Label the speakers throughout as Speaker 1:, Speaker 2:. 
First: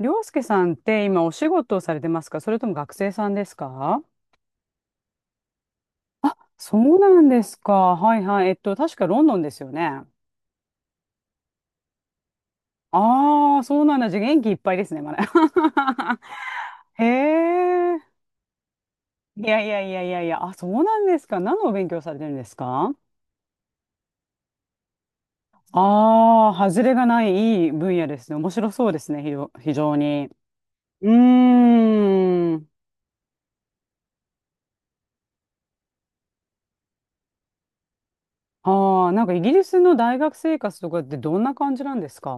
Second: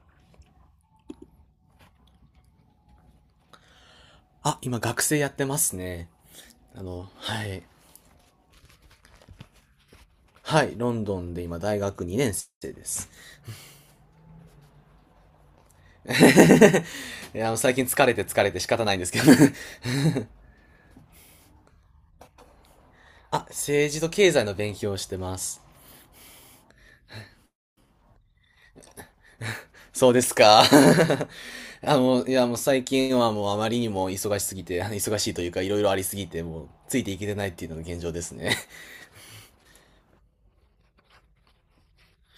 Speaker 1: りょうすけさんって今お仕事をされてますか？それとも学生さんですか？
Speaker 2: 今学生やってますね。
Speaker 1: そ
Speaker 2: あ
Speaker 1: うな
Speaker 2: の、
Speaker 1: んで
Speaker 2: は
Speaker 1: す
Speaker 2: い。
Speaker 1: か。はいはい。確かロンドンですよね。
Speaker 2: はい、ロンドンで今大学2年生です。
Speaker 1: ああ、そうなんだ。じゃあ元気いっぱいですね、まだ。
Speaker 2: 最近
Speaker 1: へえ。
Speaker 2: 疲れて疲れて仕方ないんですけど
Speaker 1: いやいや いやいやいや。あ、そうなんですか。何のお勉強されてるんですか？
Speaker 2: 政治と経済の勉強をしてます。
Speaker 1: ああー、外れがないいい分野ですね。面白そうですね、非常
Speaker 2: そうで
Speaker 1: に。
Speaker 2: すか。
Speaker 1: う
Speaker 2: も
Speaker 1: ー
Speaker 2: う
Speaker 1: ん。
Speaker 2: 最近はもうあまりにも忙しすぎて、忙しいというかいろいろありすぎて、もうついていけてないっていうのが現状ですね。
Speaker 1: ああ、なんかイギリスの大学生活とかってどんな感じなんですか？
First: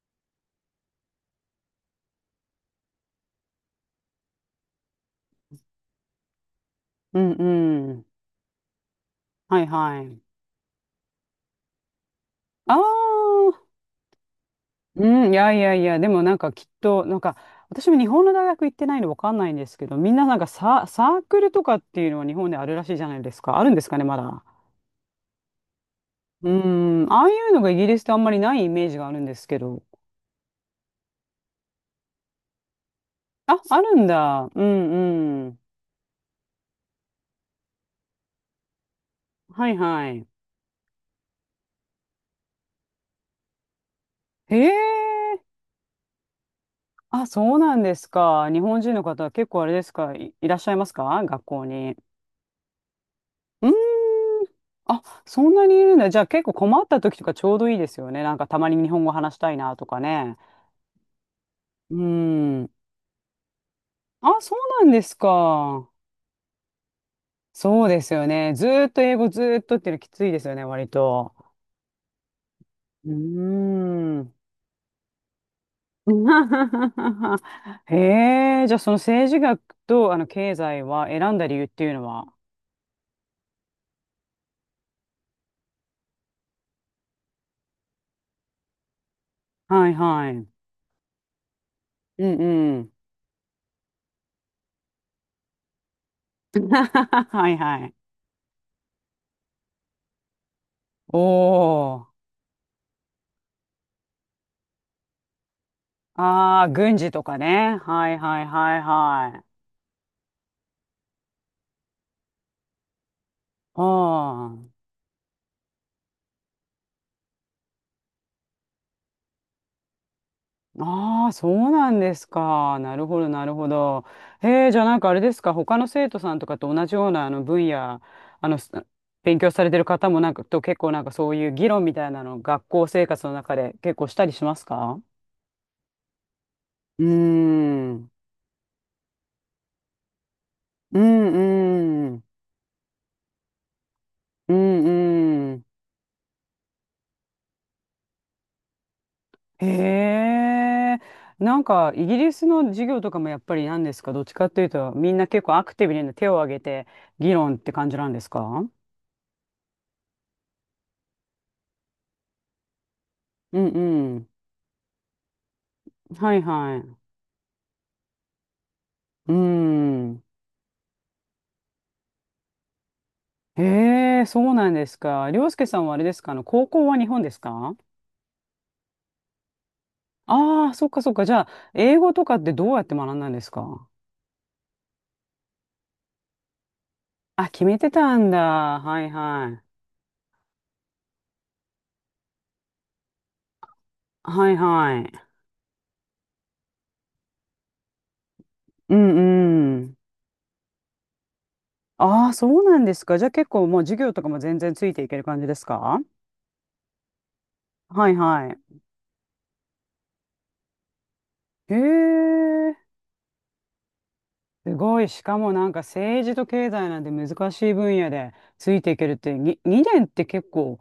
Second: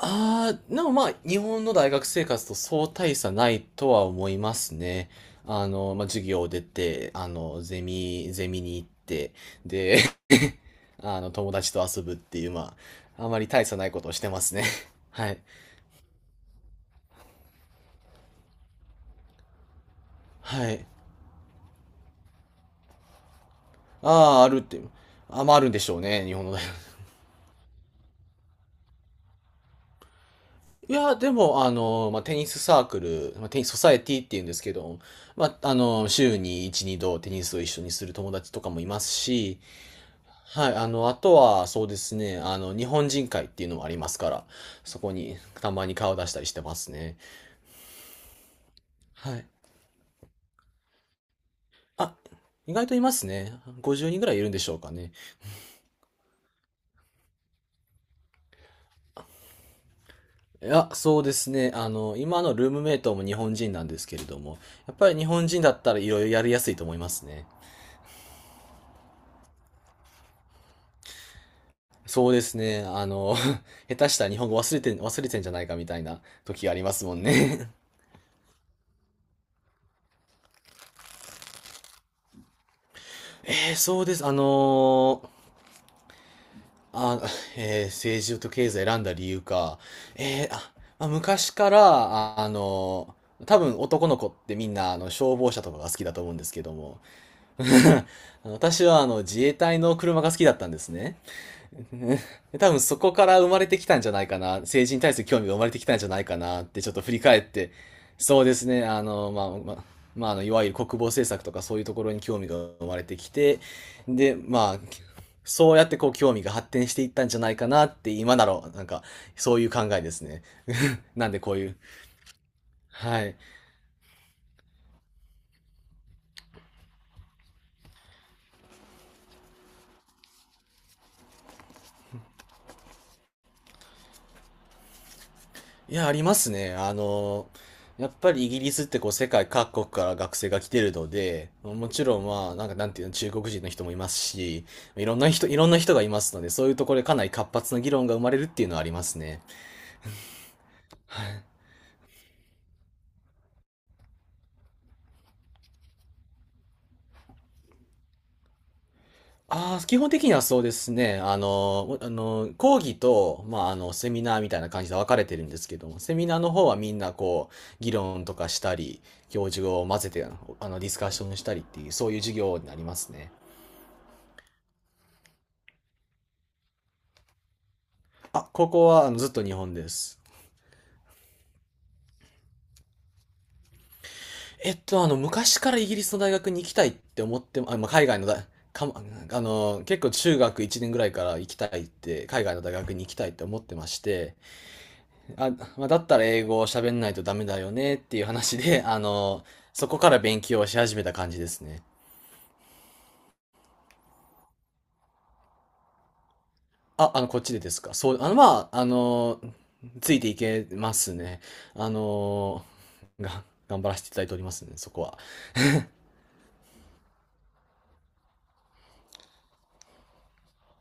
Speaker 2: ああ、でもまあ、日本の大学生活とそう大差ないとは思いますね。授業を出て、
Speaker 1: うんうん。
Speaker 2: ゼミに行って、
Speaker 1: はい
Speaker 2: で、
Speaker 1: はい。
Speaker 2: あの、友達と遊ぶっていう、
Speaker 1: あ
Speaker 2: あまり
Speaker 1: あ、
Speaker 2: 大差ないことをしてますね。
Speaker 1: う
Speaker 2: は
Speaker 1: ん、い
Speaker 2: い。
Speaker 1: やいやいや、でもなんかきっと、私も日本の大学行ってないのわかんないんですけど、みんななんか
Speaker 2: はい。
Speaker 1: サークルとかっていうのは日本であるらしいじゃないですか。あるんですかね、ま
Speaker 2: あ
Speaker 1: だ。
Speaker 2: あ、あるって。あるんでしょうね、日本
Speaker 1: う
Speaker 2: の大学。
Speaker 1: ん、ああいうのがイギリスってあんまりないイメージがあるんですけど。
Speaker 2: いや、でも、あの、まあ、テニスサークル、まあ、テ
Speaker 1: あ、
Speaker 2: ニスソ
Speaker 1: あ
Speaker 2: サ
Speaker 1: る
Speaker 2: エ
Speaker 1: ん
Speaker 2: ティっていうん
Speaker 1: だ。
Speaker 2: で
Speaker 1: う
Speaker 2: すけど、
Speaker 1: んう
Speaker 2: ま
Speaker 1: ん。
Speaker 2: あ、あの、週に1、2度テニスを一緒にする友達とかもいますし、
Speaker 1: はいはい。
Speaker 2: あとは、そうですね、あの、日本人会っていうのもありますから、
Speaker 1: へ
Speaker 2: そこに
Speaker 1: え。
Speaker 2: たまに顔出したりしてますね。
Speaker 1: あ、そうなんですか。日本人の方は
Speaker 2: は
Speaker 1: 結
Speaker 2: い。
Speaker 1: 構あれですか、いらっしゃいますか学校に？
Speaker 2: あ、意外といますね。
Speaker 1: うー
Speaker 2: 50人ぐらい
Speaker 1: ん。
Speaker 2: いるんでしょうか
Speaker 1: あ、
Speaker 2: ね。
Speaker 1: そんなにいるんだ。じゃあ結構困った時とかちょうどいいですよね。なんかたまに日本語話したいなとかね。
Speaker 2: いや、そうですね。あ
Speaker 1: う
Speaker 2: の、今の
Speaker 1: ー
Speaker 2: ル
Speaker 1: ん。
Speaker 2: ームメイトも日本人なんですけれど
Speaker 1: あ、そう
Speaker 2: も、
Speaker 1: なん
Speaker 2: やっ
Speaker 1: で
Speaker 2: ぱ
Speaker 1: す
Speaker 2: り日本人だっ
Speaker 1: か。
Speaker 2: たらいろいろやりやすいと思いますね。
Speaker 1: そうですよね。ずーっと英語ずーっとっていうのきついですよね、割と。
Speaker 2: そうですね。あ
Speaker 1: う
Speaker 2: の、
Speaker 1: ー
Speaker 2: 下手した
Speaker 1: ん。
Speaker 2: ら日本語忘れてん、忘れてんじゃないかみたいな時がありますもん ね。
Speaker 1: へえ、じゃあその政治学と経済は選んだ理由っていうのは？
Speaker 2: えーそうです。あのあ、えー政治と経済選んだ理由か。
Speaker 1: はいは
Speaker 2: え
Speaker 1: い。
Speaker 2: ーあ、まあ昔から、
Speaker 1: うん
Speaker 2: あ、あ
Speaker 1: うん。
Speaker 2: の、多分男の子ってみんなあの消防車とかが好きだと思うんです けども、
Speaker 1: はいはい。
Speaker 2: 私はあの自衛隊の車が好きだったんですね。
Speaker 1: おー。
Speaker 2: 多分そこから生まれてきたんじゃないかな。政治に対する興味が生まれてきたんじゃないか
Speaker 1: あ
Speaker 2: なっ
Speaker 1: あ、
Speaker 2: てちょっ
Speaker 1: 軍
Speaker 2: と
Speaker 1: 事
Speaker 2: 振り
Speaker 1: とか
Speaker 2: 返って、
Speaker 1: ね。はい
Speaker 2: そ
Speaker 1: は
Speaker 2: う
Speaker 1: い
Speaker 2: です
Speaker 1: はい
Speaker 2: ね、
Speaker 1: はい。
Speaker 2: いわゆる国防政策とかそういうところに興味が生まれてきて、
Speaker 1: あ
Speaker 2: で、ま
Speaker 1: あ、
Speaker 2: あ、そうやってこう興味が発展していったんじゃないかなって今なら、なんか、そういう考えですね。
Speaker 1: あ
Speaker 2: な
Speaker 1: あ、
Speaker 2: んで
Speaker 1: そ
Speaker 2: こうい
Speaker 1: う
Speaker 2: う、
Speaker 1: なんですか。なるほ
Speaker 2: は
Speaker 1: ど、
Speaker 2: い。
Speaker 1: なるほど。へえ、じゃあなんかあれですか、他の生徒さんとかと同じような分野、あの、す勉強されてる方もなんかと結構なんかそういう議論みたいなの、学校生活の中で結構したりしますか？
Speaker 2: いや、ありますね。あ
Speaker 1: うー
Speaker 2: の、や
Speaker 1: ん。
Speaker 2: っぱりイギリスってこう世界各国から学生が来てる
Speaker 1: う
Speaker 2: ので、もち
Speaker 1: んう
Speaker 2: ろ
Speaker 1: ん。
Speaker 2: んまあ、なんかなんていうの、中国人の人もいます
Speaker 1: う
Speaker 2: し、
Speaker 1: んう
Speaker 2: い
Speaker 1: ん。
Speaker 2: ろんな人がいますので、そういうところでかなり活発な議論が生まれるっていうのはありますね。
Speaker 1: へえ、なんかイギリスの授業とかもやっぱり何ですか、どっちかっていうと、みんな結構アクティブにね手を挙げて議論って感じなんですか？
Speaker 2: ああ、基本的にはそうですね。講義と、
Speaker 1: うん
Speaker 2: セ
Speaker 1: う
Speaker 2: ミ
Speaker 1: ん。
Speaker 2: ナーみたいな感じで分かれてるんですけども、セミ
Speaker 1: は
Speaker 2: ナー
Speaker 1: い
Speaker 2: の方
Speaker 1: は
Speaker 2: はみ
Speaker 1: い。
Speaker 2: んなこう、議論とかしたり、
Speaker 1: う
Speaker 2: 教授を混ぜ
Speaker 1: ん。
Speaker 2: て、あの、ディスカッションしたりっていう、そういう授業になりますね。
Speaker 1: へえ、そうなんですか。りょうすけさんはあれですか、高校は日本ですか？
Speaker 2: 高校はあのずっと日本です。
Speaker 1: ああー、そっかそっか。じゃあ、英語とかってどうやって学んだんですか？
Speaker 2: 昔からイギリスの大学に行きたいって思っ
Speaker 1: あ、
Speaker 2: て
Speaker 1: 決
Speaker 2: も、あ、
Speaker 1: め
Speaker 2: ま
Speaker 1: て
Speaker 2: あ、海
Speaker 1: た
Speaker 2: 外の
Speaker 1: んだ。
Speaker 2: 大、かも、
Speaker 1: はい
Speaker 2: あ
Speaker 1: はい。
Speaker 2: の、結構中学1年ぐらいから行きたいって、海外の大学に行きたいって思ってまして、
Speaker 1: はいはい。
Speaker 2: あ、まあ、だったら英語を喋んないとダメだよねっていう話で、
Speaker 1: う
Speaker 2: あの、
Speaker 1: んう
Speaker 2: そ
Speaker 1: ん。
Speaker 2: こから勉強をし始めた感じですね。
Speaker 1: ああ、そうなんですか。じゃあ結構もう授業とかも全然ついていける感じですか？
Speaker 2: あ、あの、こっちでですか。
Speaker 1: はいはい。
Speaker 2: ついていけますね。
Speaker 1: へ
Speaker 2: あの、
Speaker 1: え、
Speaker 2: 頑張らせていただいておりますね、
Speaker 1: す
Speaker 2: そ
Speaker 1: ご
Speaker 2: こ
Speaker 1: い。
Speaker 2: は。
Speaker 1: しかもなんか政治と経済なんて難しい分野でついていけるって、2年って結構、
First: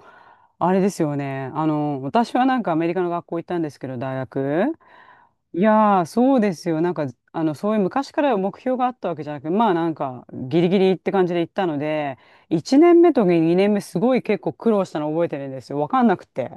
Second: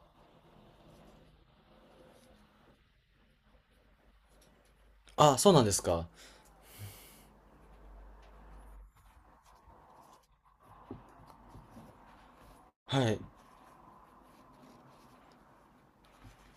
Speaker 1: あれですよね。あの、私はなんかアメリカの学校行ったんですけど、大学。
Speaker 2: あ、そう
Speaker 1: い
Speaker 2: なんです
Speaker 1: やー、
Speaker 2: か。
Speaker 1: そうですよ。なんか、あの、そういう昔から目標があったわけじゃなくて、まあなんか、ギリギリって感じで行ったので、1年
Speaker 2: は
Speaker 1: 目
Speaker 2: い。
Speaker 1: と2年目すごい結構苦労したの覚えてるんですよ。わかんなくて。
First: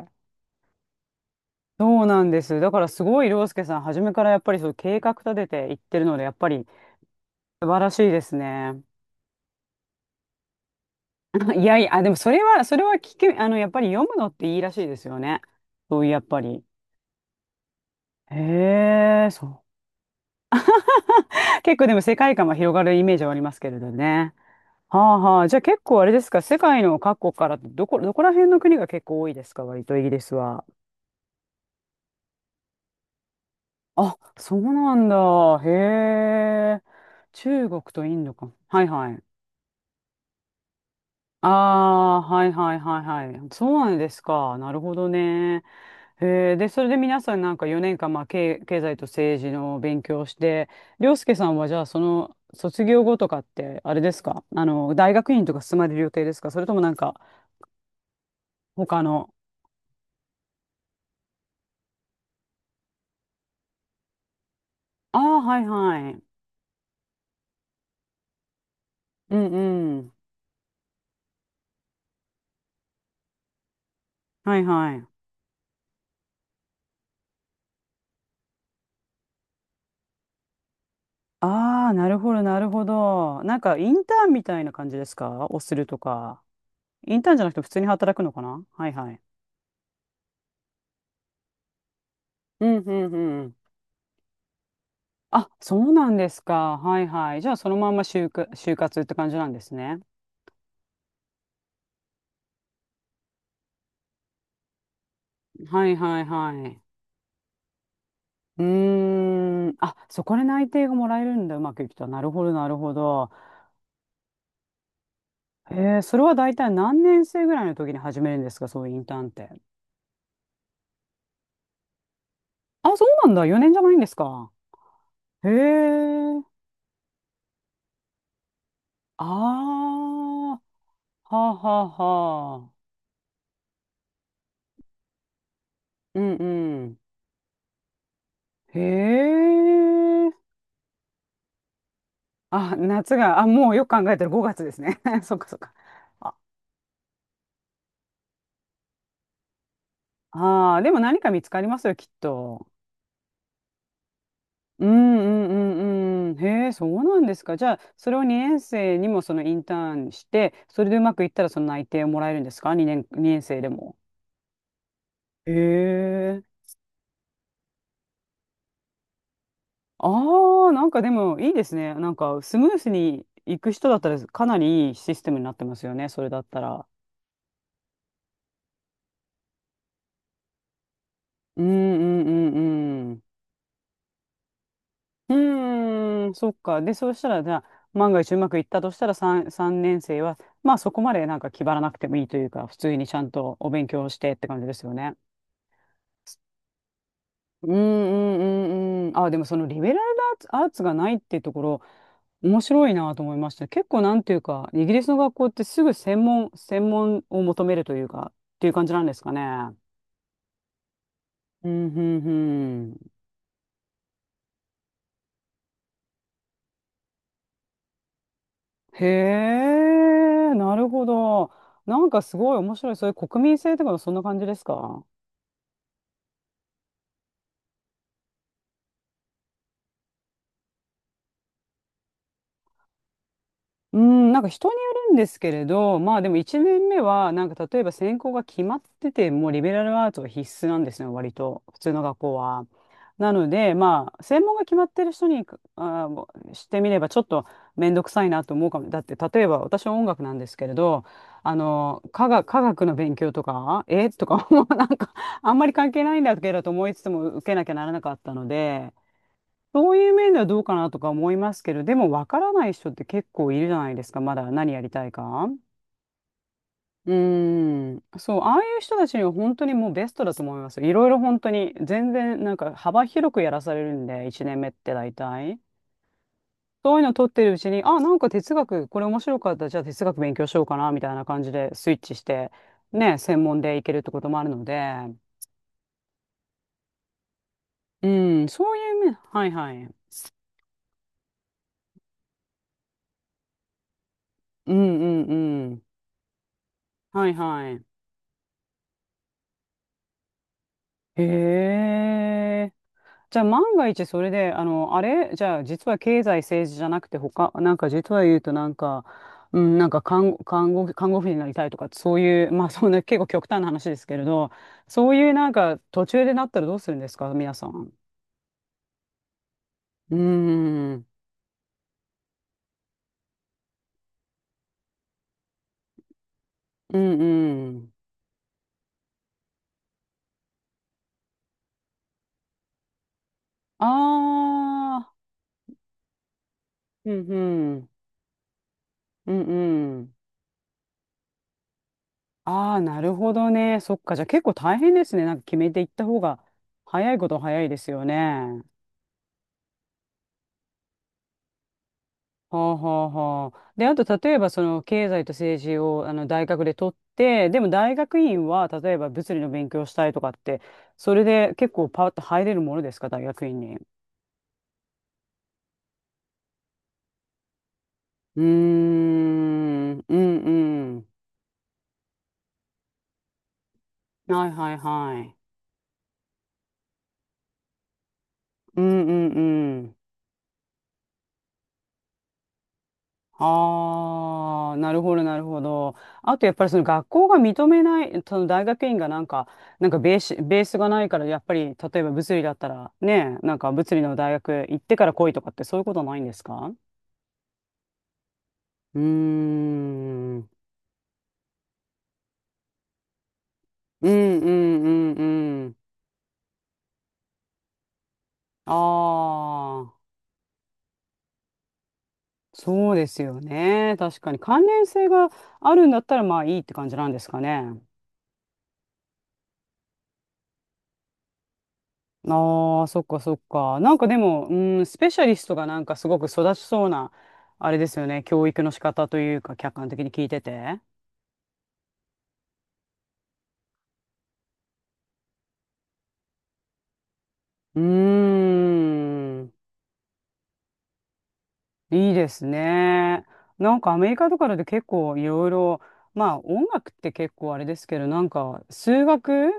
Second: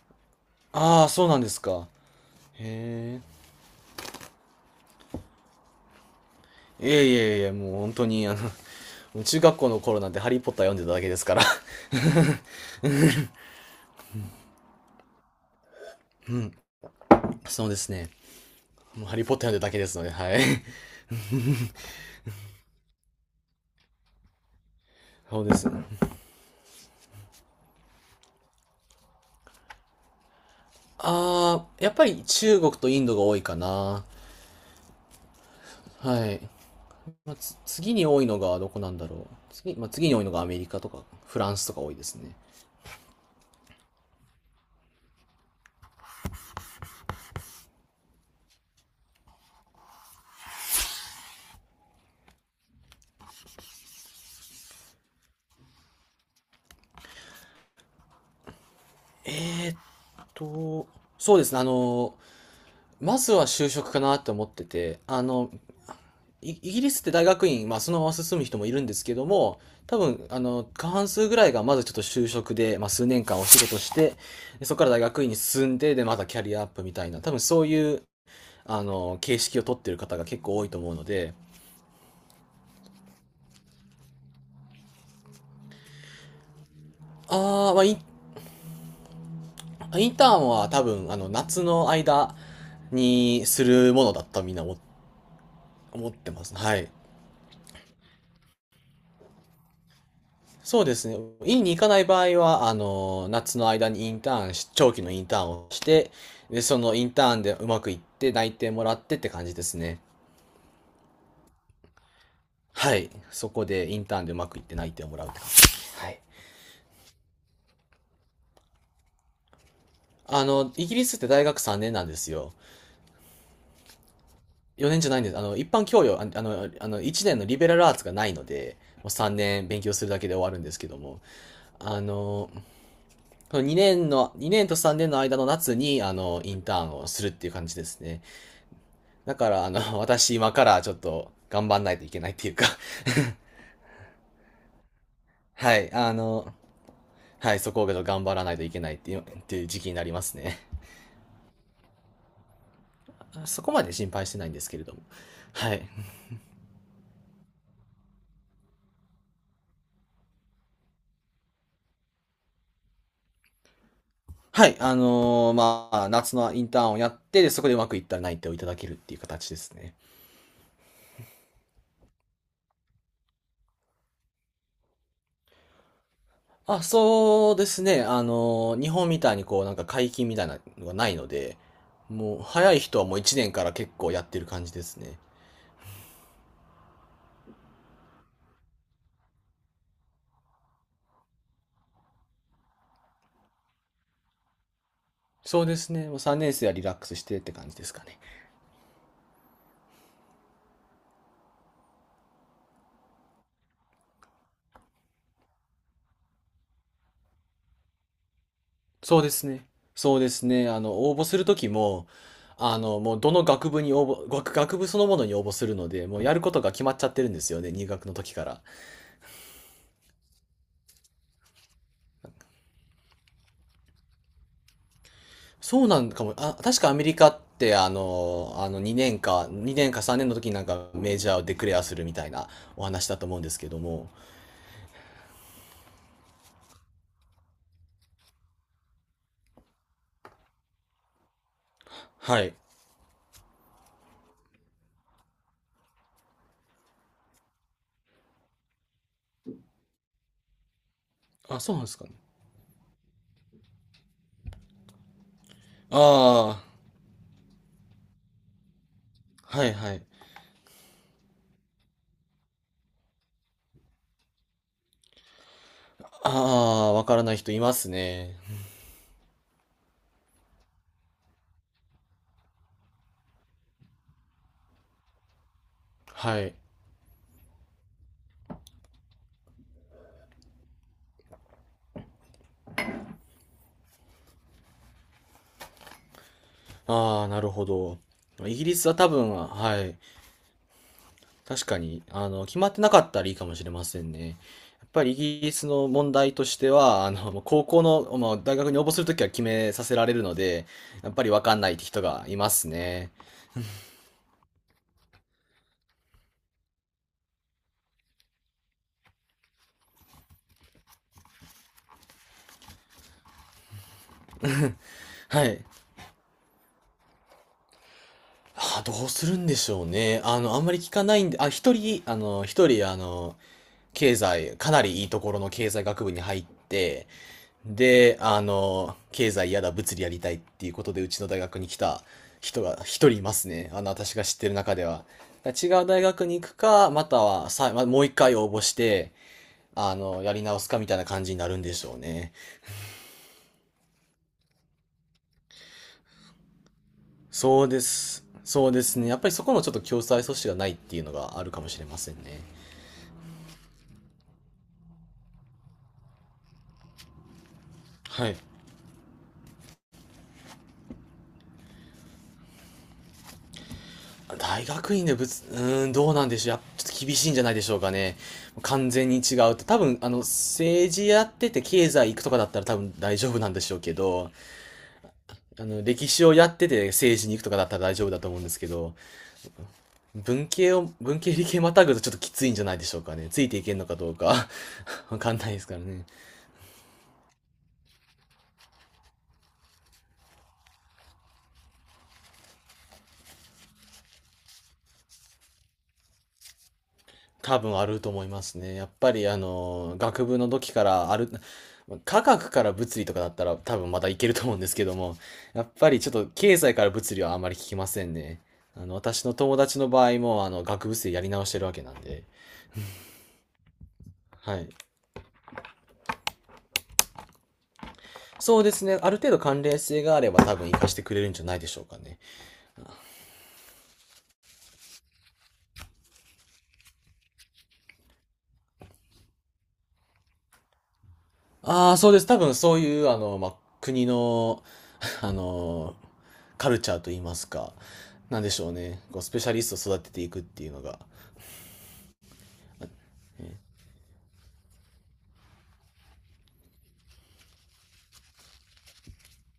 Speaker 2: ああ、そうなんですか。
Speaker 1: そうなんです。だからす
Speaker 2: へえ。
Speaker 1: ごい涼介さん、初めからやっぱりそう計画立てていってるので、やっぱり素
Speaker 2: もう
Speaker 1: 晴ら
Speaker 2: 本
Speaker 1: し
Speaker 2: 当
Speaker 1: いで
Speaker 2: に、
Speaker 1: す
Speaker 2: あ
Speaker 1: ね。
Speaker 2: の、中学校の頃なんてハリーポッター読んでただけですから。
Speaker 1: いやい や、あでもそれは、それは聞く、あの、やっぱり読むのっていいらしいですよね。そういう、やっ
Speaker 2: う
Speaker 1: ぱ
Speaker 2: ん。
Speaker 1: り。
Speaker 2: そうですね。もうハリ
Speaker 1: へ
Speaker 2: ー
Speaker 1: え、
Speaker 2: ポッ
Speaker 1: そ
Speaker 2: ター読んで
Speaker 1: う。
Speaker 2: ただけですので、はい。
Speaker 1: 結構でも世界観は広がるイメージはありますけれどね。はあ
Speaker 2: そ
Speaker 1: は
Speaker 2: う
Speaker 1: あ。
Speaker 2: で
Speaker 1: じゃあ
Speaker 2: す。
Speaker 1: 結構あれですか、世界の各国からどこら辺の国が結構多いですか、割とイギリスは？
Speaker 2: あー、やっぱり中国とインドが多いかな。
Speaker 1: あ、そうなんだ。へ
Speaker 2: はい。
Speaker 1: え。中国
Speaker 2: 次
Speaker 1: と
Speaker 2: に
Speaker 1: イ
Speaker 2: 多
Speaker 1: ン
Speaker 2: い
Speaker 1: ド
Speaker 2: の
Speaker 1: か。
Speaker 2: がどこ
Speaker 1: はい
Speaker 2: なんだ
Speaker 1: はい。
Speaker 2: ろう。次、まあ、次に多いのがアメリカとかフランスとか多いです
Speaker 1: ああ
Speaker 2: ね。
Speaker 1: ー、はいはいはいはい。そうなんですか。なるほどね。へえ、で、それで皆さんなんか4年間、経済と政治の勉強をして、涼介さんはじゃあその卒業後とかって、あれですか大学院とか進まれる予定ですか？それともなんか、他の。
Speaker 2: と、そうですね。あの、まずは就職かなって思ってて、
Speaker 1: あ
Speaker 2: あ
Speaker 1: あ、
Speaker 2: の、
Speaker 1: はいはい。
Speaker 2: イギリスって大学院、まあ、そのまま進む人もいるんですけど
Speaker 1: うん
Speaker 2: も、多
Speaker 1: うん。
Speaker 2: 分、あの、過半数ぐらいがまずちょっと就職で、まあ、数年間お仕事して、
Speaker 1: はい
Speaker 2: でそこから
Speaker 1: は
Speaker 2: 大
Speaker 1: い。
Speaker 2: 学院に進んで、で、またキャリアアップみたいな、多分そういう、あの、形式を取ってる方が結構多いと思うので、
Speaker 1: ああ、なるほどなるほど。なんかインターンみたいな感じですか？をするとか。インターンじゃなくて普
Speaker 2: ああ、
Speaker 1: 通
Speaker 2: まあ
Speaker 1: に
Speaker 2: イン、
Speaker 1: 働くのかな？はいはい。
Speaker 2: インターンは多分、あの、夏の間
Speaker 1: うんうんう
Speaker 2: に
Speaker 1: ん。
Speaker 2: するものだったみんな
Speaker 1: あ、そうな
Speaker 2: 思っ
Speaker 1: んで
Speaker 2: て
Speaker 1: す
Speaker 2: ます。は
Speaker 1: か。
Speaker 2: い。
Speaker 1: はいはい。じゃあ、そのまんま就活って感じなんですね。
Speaker 2: そうですね。院に行かない場合は、あの、夏の間にインターンし、長期のインターンをし
Speaker 1: はい
Speaker 2: て、
Speaker 1: はいは
Speaker 2: で、そ
Speaker 1: い。
Speaker 2: のインターンでうまくいって内
Speaker 1: う
Speaker 2: 定もらっ
Speaker 1: ー
Speaker 2: てって感じで
Speaker 1: ん。
Speaker 2: す
Speaker 1: あ、
Speaker 2: ね。
Speaker 1: そこで内定がもらえるんだ。うまくいくと。なるほど、なるほ
Speaker 2: はい。
Speaker 1: ど。
Speaker 2: そこでインターンでうまくいって内定をもらうって感
Speaker 1: へえ、
Speaker 2: じ。は
Speaker 1: そ
Speaker 2: い。
Speaker 1: れは大体何年生ぐらいの時に始めるんですか、そういうインターンって？
Speaker 2: あの、イギリスって大学3年なんですよ。
Speaker 1: あ、そうなんだ。4年じゃないんですか？
Speaker 2: 4年じゃないんです。あ
Speaker 1: へ
Speaker 2: の、一般教養、ああ
Speaker 1: え。
Speaker 2: の、あの、1年のリベラルアーツがないので、もう3年勉
Speaker 1: あ
Speaker 2: 強するだけで終わ
Speaker 1: あ、
Speaker 2: るんですけども、
Speaker 1: はあは
Speaker 2: あの、
Speaker 1: あはあ。
Speaker 2: 2年と3年の間の夏に、あ
Speaker 1: うん
Speaker 2: の、インタ
Speaker 1: う
Speaker 2: ーン
Speaker 1: ん。
Speaker 2: をするっていう感じですね。だか
Speaker 1: へ
Speaker 2: ら、あの、私
Speaker 1: え。
Speaker 2: 今からちょっと頑張んないといけないっていうか
Speaker 1: あ、夏が、あ、もうよく考えたら5月ですね。そっか そっか。
Speaker 2: はい、あの、はい、そこを頑張らないといけないっていう、っていう時期になりますね。
Speaker 1: ああ、でも何か見つかりますよ、きっと。
Speaker 2: そこまで心配してないんですけれ
Speaker 1: う
Speaker 2: ども。
Speaker 1: んう
Speaker 2: はい。
Speaker 1: んうんうん。へえ、そうなんですか。じゃあ、それを2年生にもそのインターンして、それでうまくいったらその内定をもらえるんですか？ 2 年、2年生でも？へ
Speaker 2: 夏
Speaker 1: え。
Speaker 2: のインターンをやって、で、そこでうまくいったら内定をいただけるっていう形ですね。
Speaker 1: ああ、なんかでもいいですね。なんかスムースに行く人だったらかなりいいシステムになってますよね、それだったら。
Speaker 2: そうですね。あのー、日本みたいにこう、なんか解禁みたいなのがないので、
Speaker 1: うんう
Speaker 2: もう、早い人は
Speaker 1: んう
Speaker 2: もう
Speaker 1: ん
Speaker 2: 1年から結構やってる感じですね。
Speaker 1: うーん、そっか。で、そうしたら、じゃあ、万が一うまくいったとしたら3、三年生は、まあそこまでなんか気張らなくてもいいというか、普通にちゃんとお勉強してって感じですよね。
Speaker 2: そうですね。もう3年生はリラックスしてって感
Speaker 1: う
Speaker 2: じですかね。
Speaker 1: んうんうんうん。あ、でもそのリベラルアーツ、アーツがないっていうところ、面白いなと思いました。結構なんていうか、イギリスの学校ってすぐ専門を求めるというか、っていう感じなんで
Speaker 2: そ
Speaker 1: す
Speaker 2: うで
Speaker 1: かね。
Speaker 2: すね。そうですね。あの、応募すると
Speaker 1: う
Speaker 2: き
Speaker 1: ん
Speaker 2: も、あ
Speaker 1: うん
Speaker 2: の、もうどの学部に応募、学、学部そのものに応募するので、もうやることが決まっちゃってるんですよね、入学の時から。
Speaker 1: へえ、なるほど。なんかすごい面白い。そういう国民性とかもそんな感じですか？
Speaker 2: そうなんかも、あ、確かアメリカって、2年か3年の時になんかメジャーをデクレアするみたいなお話だと思うんですけど
Speaker 1: う
Speaker 2: も。
Speaker 1: ん、なんか人によるんですけれど、まあでも1年目は、なんか例えば専攻が決まってて、もうリベラルアーツが必須なんですね、割と、普通の学校
Speaker 2: はい。
Speaker 1: は。なので、まあ、専門が決まってる人にしてみれば、ちょっと面倒くさいなと思うかも。だって、例えば私は音楽なんですけれど、
Speaker 2: あ、そうなんですかね。
Speaker 1: 科学の勉強とか、もう なんか、あんまり関係ないんだけど
Speaker 2: あ
Speaker 1: と思いつつも受けなきゃならなかったので、
Speaker 2: あ、はい
Speaker 1: そ
Speaker 2: は
Speaker 1: う
Speaker 2: い。
Speaker 1: いう面ではどうかなとか思いますけど、でもわからない人って結構いるじゃないですか、まだ何やりたいか。
Speaker 2: ああ、わ
Speaker 1: うー
Speaker 2: からない人います
Speaker 1: ん。
Speaker 2: ね。
Speaker 1: そう、ああいう人たちには本当にもうベストだと思いますよ。いろいろ本当に、全然なんか幅広くやらされるんで、1年目って大体。
Speaker 2: はい。
Speaker 1: そういうの取ってるうちに、あ、なんか哲学、これ面白かった、じゃあ哲学勉強しようかな、みたいな感じでスイッチして、ね、専門でいけるってこともあるので、
Speaker 2: ああ、なるほど。
Speaker 1: うん、
Speaker 2: イギ
Speaker 1: そう
Speaker 2: リス
Speaker 1: いう
Speaker 2: は多
Speaker 1: 面、
Speaker 2: 分、
Speaker 1: はいは
Speaker 2: は
Speaker 1: い。
Speaker 2: い。確かに、あの、決まってなかったらいいかもしれませんね。や
Speaker 1: うん
Speaker 2: っぱ
Speaker 1: う
Speaker 2: りイ
Speaker 1: んう
Speaker 2: ギリス
Speaker 1: ん。
Speaker 2: の問題としては、あ
Speaker 1: は
Speaker 2: の、
Speaker 1: い
Speaker 2: もう高
Speaker 1: はい。
Speaker 2: 校の、まあ、大学に応募するときは決めさせられるので、やっぱりわかんないって人がいます
Speaker 1: へ
Speaker 2: ね。
Speaker 1: じゃあ万が一それで、あれ、じゃあ実は経済政治じゃなくて他、なんか実は言うとなんか、うん、なんか看護婦になりたいとか、そういう、まあそんな結構極端な話ですけれど、そういう
Speaker 2: は
Speaker 1: なん
Speaker 2: い。
Speaker 1: か途中でなったらどうするんですか、皆さん。
Speaker 2: あ、どうするんでしょう
Speaker 1: うー
Speaker 2: ね。あの、あんまり聞
Speaker 1: ん、う
Speaker 2: か
Speaker 1: ん
Speaker 2: ないんで、あ、一人、あの、一人、あの、経済、かなりいいところの経済学部に入っ
Speaker 1: う
Speaker 2: て、
Speaker 1: ん。
Speaker 2: で、あの、経済やだ、物理やりたいっていうことで、うちの大学に来た人が一人いますね。あ
Speaker 1: あ
Speaker 2: の、私が知ってる中では。
Speaker 1: あ、
Speaker 2: だから違う大学に行くか、ま
Speaker 1: う
Speaker 2: た
Speaker 1: ん
Speaker 2: はさ、
Speaker 1: う
Speaker 2: ま
Speaker 1: ん、
Speaker 2: もう一回応募して、
Speaker 1: うんうん。
Speaker 2: やり直すかみたいな感じになるんでしょうね。
Speaker 1: ああ、なるほどね。そっか。じゃあ結構大変ですね。なんか決めていった方が早いことは早
Speaker 2: そ
Speaker 1: い
Speaker 2: う
Speaker 1: で
Speaker 2: で
Speaker 1: すよ
Speaker 2: す。
Speaker 1: ね。
Speaker 2: そうですね。やっぱりそこのちょっと共済阻止がないっていうのがあるかもしれませんね。
Speaker 1: はあはあはあ。で、あと、例えば、その、経済と政治を、大学で取って、でも、大学
Speaker 2: はい。
Speaker 1: 院は、例えば、物理の勉強したいとかって、それで結構パッと入れるものですか、大学院に。
Speaker 2: 大学院でぶつ、うーん、どうなんでしょう。やっちょっと厳しいんじゃないでしょうかね。
Speaker 1: うー
Speaker 2: 完全に違うと。多分、
Speaker 1: ん、う
Speaker 2: 政
Speaker 1: ん
Speaker 2: 治やってて経済行くとかだったら多分大丈夫なんでしょうけど、
Speaker 1: うん。はいはいはい。
Speaker 2: 歴史をやってて政治に行くとかだったら大丈夫だと思うんですけ
Speaker 1: う
Speaker 2: ど、
Speaker 1: んうんうん。
Speaker 2: 文系を、文系理系またぐとちょっときついんじゃないでしょうかね。ついていけんのかどうか
Speaker 1: ああ、なる ほ
Speaker 2: わ
Speaker 1: ど、
Speaker 2: か
Speaker 1: な
Speaker 2: ん
Speaker 1: る
Speaker 2: ないで
Speaker 1: ほ
Speaker 2: すから
Speaker 1: ど。
Speaker 2: ね。
Speaker 1: あと、やっぱりその学校が認めない、その大学院がなんか、ベースがないから、やっぱり、例えば物理だったら、ね、なんか物理の大学行ってから来いとかって、そういうことないんですか？
Speaker 2: 多分あると思いますね。やっ
Speaker 1: うー
Speaker 2: ぱり学
Speaker 1: ん。う
Speaker 2: 部の
Speaker 1: ん
Speaker 2: 時からある、科学から物理とかだったら多分ま
Speaker 1: う
Speaker 2: だいける
Speaker 1: ん
Speaker 2: と
Speaker 1: う
Speaker 2: 思うんですけど
Speaker 1: ん
Speaker 2: も、
Speaker 1: う
Speaker 2: やっ
Speaker 1: ん。
Speaker 2: ぱりちょっと経済から物理はあまり聞きませんね。
Speaker 1: あ
Speaker 2: 私の友達の
Speaker 1: あ、
Speaker 2: 場合も学部生やり直してるわけなんで。
Speaker 1: そうですよね。確かに
Speaker 2: は
Speaker 1: 関
Speaker 2: い。
Speaker 1: 連性があるんだったら、まあいいって感じなんですかね。
Speaker 2: そうですね。ある程度関連性があれば多分活かしてくれるんじゃないでしょうかね。
Speaker 1: ああ、そっかそっか。なんかでも、うん、スペシャリストがなんかすごく育ちそうな、あれですよね、教育の仕方というか、客観的に聞いてて。
Speaker 2: ああ、そうです。多分そういうまあ、国の、あの、カルチャーといいますか、
Speaker 1: うー
Speaker 2: なんでしょうね。こう、スペシ
Speaker 1: ん、
Speaker 2: ャリストを育てていくっていうのが。
Speaker 1: いいですね。なんかアメリカとかだと結構いろいろ、まあ音楽って結構あれですけど、なんか数学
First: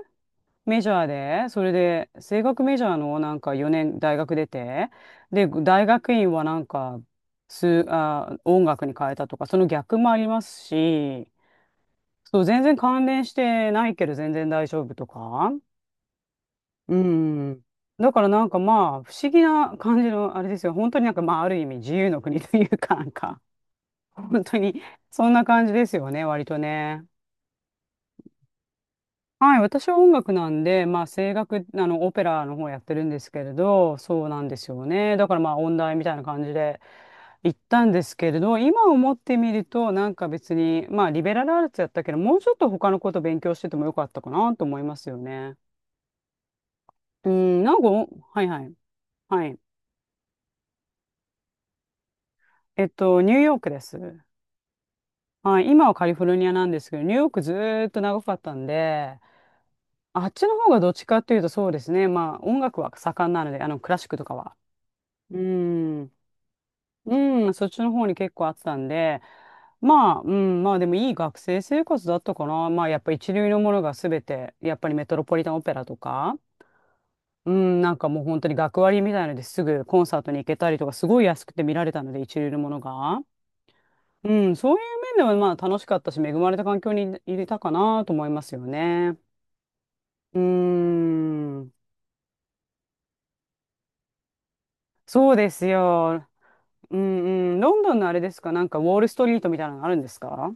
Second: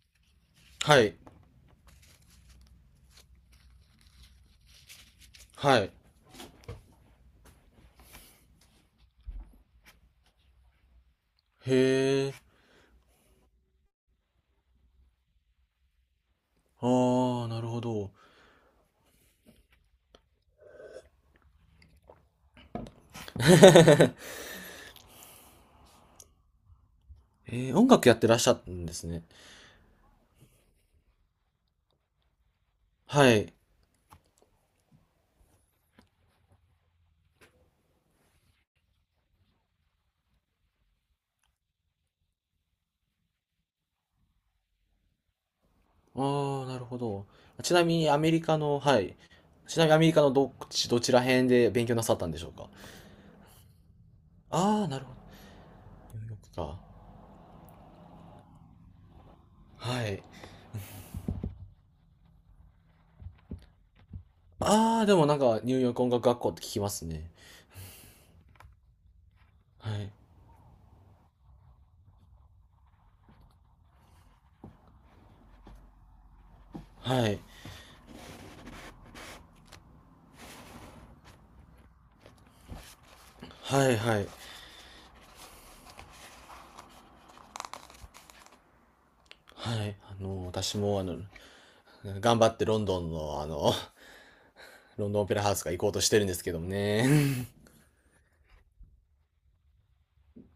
Speaker 1: メジ
Speaker 2: は
Speaker 1: ャー
Speaker 2: い。
Speaker 1: で、それで声楽メジャーのなんか4年大学出て、で、
Speaker 2: は
Speaker 1: 大
Speaker 2: い。
Speaker 1: 学院はなんか、音楽に変えたとか、その逆もありますし、
Speaker 2: へえ。
Speaker 1: そう、全然関連してないけど全然大丈夫とか。う
Speaker 2: ああ、な
Speaker 1: ん。
Speaker 2: るほど。
Speaker 1: だからなんかまあ、不思議な感じの、あれですよ。本当になんかまあ、ある意味自由の国というか、なんか、本当に、そんな感じですよね、割とね。
Speaker 2: 音楽やってらっしゃるんですね。
Speaker 1: はい、私は音楽なんで、まあ、声楽、オペラの方やってるんで
Speaker 2: は
Speaker 1: すけれ
Speaker 2: い。
Speaker 1: ど、そうなんですよね。だからまあ、音大みたいな感じで行ったんですけれど、今思ってみると、なんか別に、まあ、リベラルアーツやったけど、もうちょっと他のこと勉強しててもよかったかなと思いますよね。
Speaker 2: ああ、なるほど。
Speaker 1: うん、
Speaker 2: ち
Speaker 1: なん
Speaker 2: な
Speaker 1: か
Speaker 2: み
Speaker 1: お、
Speaker 2: にアメリ
Speaker 1: はい
Speaker 2: カ
Speaker 1: はい。
Speaker 2: の、はい。
Speaker 1: はい。
Speaker 2: ちなみにアメリカのどっち、どちら辺で勉強なさったんでしょうか。
Speaker 1: えっと、ニューヨークです。
Speaker 2: ああー、なるほど。
Speaker 1: はい。今はカリ
Speaker 2: ニ
Speaker 1: フォ
Speaker 2: ュー
Speaker 1: ル
Speaker 2: ヨー
Speaker 1: ニア
Speaker 2: ク
Speaker 1: なんで
Speaker 2: か。
Speaker 1: すけど、ニューヨークずーっと長かったんで、
Speaker 2: はい。
Speaker 1: あっちの方がどっちかっていうとそうですね。まあ、音楽は盛んなので、クラシックとかは。
Speaker 2: ああ、でもな
Speaker 1: う
Speaker 2: んかニューヨーク音
Speaker 1: ん。
Speaker 2: 楽学校って聞きますね。
Speaker 1: うん、そっちの方に結構あったんで、
Speaker 2: はい。
Speaker 1: まあ、うん、まあでもいい学生生活だったかな。まあ、やっぱ一流のものが全て、やっぱりメトロポリタンオペラとか、
Speaker 2: はい。
Speaker 1: うん、なんかもう本当に学割みたいのですぐコンサートに行けたりとか、すごい安くて見られたので、一流のものが。
Speaker 2: はい、はい。
Speaker 1: うん、そういう面ではまあ楽しかったし、恵まれた環境にいれたかなと思いますよね。
Speaker 2: はい。
Speaker 1: うー
Speaker 2: 私も
Speaker 1: ん、
Speaker 2: 頑張ってロンドンの、ロンドンオ
Speaker 1: そ
Speaker 2: ペ
Speaker 1: う
Speaker 2: ラ
Speaker 1: で
Speaker 2: ハウス
Speaker 1: す
Speaker 2: が行こうとしてる
Speaker 1: よ。
Speaker 2: んですけども
Speaker 1: う
Speaker 2: ね。
Speaker 1: んうん、ロンドンのあれですか、なんかウォールストリートみたいなのあるんですか？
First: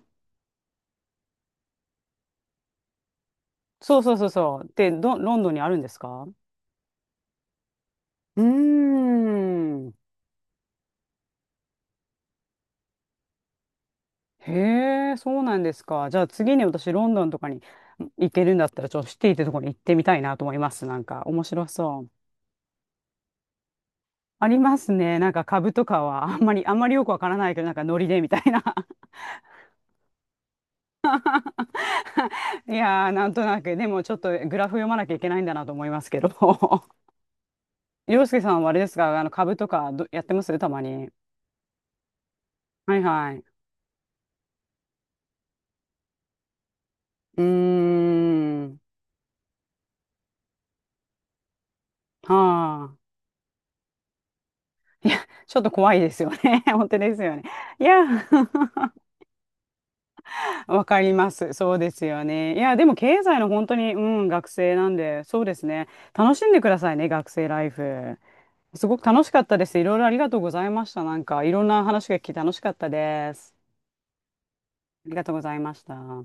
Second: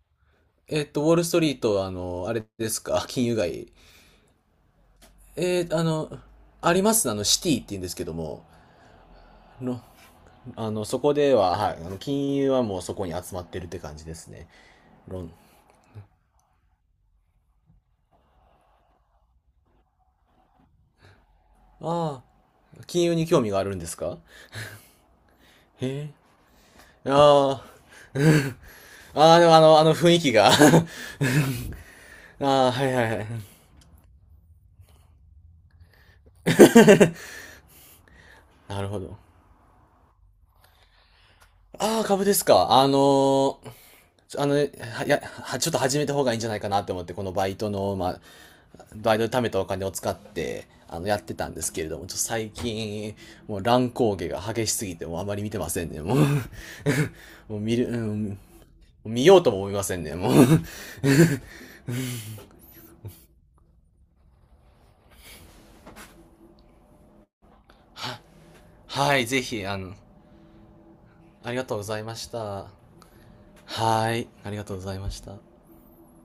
Speaker 2: ウォールストリート、あれですか、金融街。
Speaker 1: そうそうそうそう。で、ど、ロンドンに
Speaker 2: え
Speaker 1: あ
Speaker 2: ー
Speaker 1: るん
Speaker 2: あ
Speaker 1: です
Speaker 2: の、
Speaker 1: か？
Speaker 2: ありますね、シティって言うんですけど
Speaker 1: う
Speaker 2: も、
Speaker 1: ー
Speaker 2: の、
Speaker 1: ん。
Speaker 2: そこでは、はい、金融はもうそこに集まってるって感じですね。
Speaker 1: へえ、
Speaker 2: ロン。
Speaker 1: そうなんですか。じゃあ次に私ロンドンとかに行けるんだったら、ちょっとシティってとこに行ってみたいなと思います。なんか面白そ
Speaker 2: ああ、
Speaker 1: う。
Speaker 2: 金融に興味があるんですか？
Speaker 1: ありますね。なんか株とか
Speaker 2: へ
Speaker 1: はあんまりよく
Speaker 2: え。
Speaker 1: わからないけ
Speaker 2: ああ、
Speaker 1: ど、なんかノリ で
Speaker 2: う
Speaker 1: みたい
Speaker 2: ん。
Speaker 1: な。
Speaker 2: ああ、でもあの、あの雰囲気が あ あ、
Speaker 1: い
Speaker 2: はいは
Speaker 1: や
Speaker 2: い
Speaker 1: ー、
Speaker 2: は
Speaker 1: なんと
Speaker 2: い。
Speaker 1: なく、でもちょっとグラフ読まなきゃいけないんだなと思いますけど。洋介さんはあれ
Speaker 2: な
Speaker 1: で
Speaker 2: る
Speaker 1: す
Speaker 2: ほど。
Speaker 1: か、あの株とかどやってますたまに。
Speaker 2: ああ、株ですか。
Speaker 1: はいはい。
Speaker 2: ちょあの、は、いや、はちょっと始めた方がいいんじゃないかなって思って、この
Speaker 1: うー
Speaker 2: バイトの、まあ、
Speaker 1: ん。
Speaker 2: バイトで貯めたお金を使って、やってたんですけれども、ちょっと
Speaker 1: は
Speaker 2: 最
Speaker 1: あ。
Speaker 2: 近、もう乱高下が激しすぎて、もうあまり見
Speaker 1: ち
Speaker 2: て
Speaker 1: ょっ
Speaker 2: ま
Speaker 1: と
Speaker 2: せん
Speaker 1: 怖い
Speaker 2: ね、
Speaker 1: で
Speaker 2: もう
Speaker 1: すよね。本当ですよね。
Speaker 2: もう見
Speaker 1: い
Speaker 2: る、う
Speaker 1: や、
Speaker 2: ん、見ようとも思いませんね、もう
Speaker 1: わかります。そうですよね。いや、でも経済の本当に、うん、学生なんで、そうですね。楽しんでくださいね、学生ライフ。
Speaker 2: は、
Speaker 1: すごく
Speaker 2: は
Speaker 1: 楽
Speaker 2: い、
Speaker 1: し
Speaker 2: ぜ
Speaker 1: かった
Speaker 2: ひ、
Speaker 1: です。いろいろありがとうございました。なんか、い
Speaker 2: あり
Speaker 1: ろ
Speaker 2: が
Speaker 1: ん
Speaker 2: とう
Speaker 1: な
Speaker 2: ござい
Speaker 1: 話
Speaker 2: ま
Speaker 1: が聞
Speaker 2: し
Speaker 1: き楽し
Speaker 2: た。
Speaker 1: かったです。
Speaker 2: はい、ありがとうござい
Speaker 1: あ
Speaker 2: ま
Speaker 1: り
Speaker 2: し
Speaker 1: がとう
Speaker 2: た。
Speaker 1: ございました。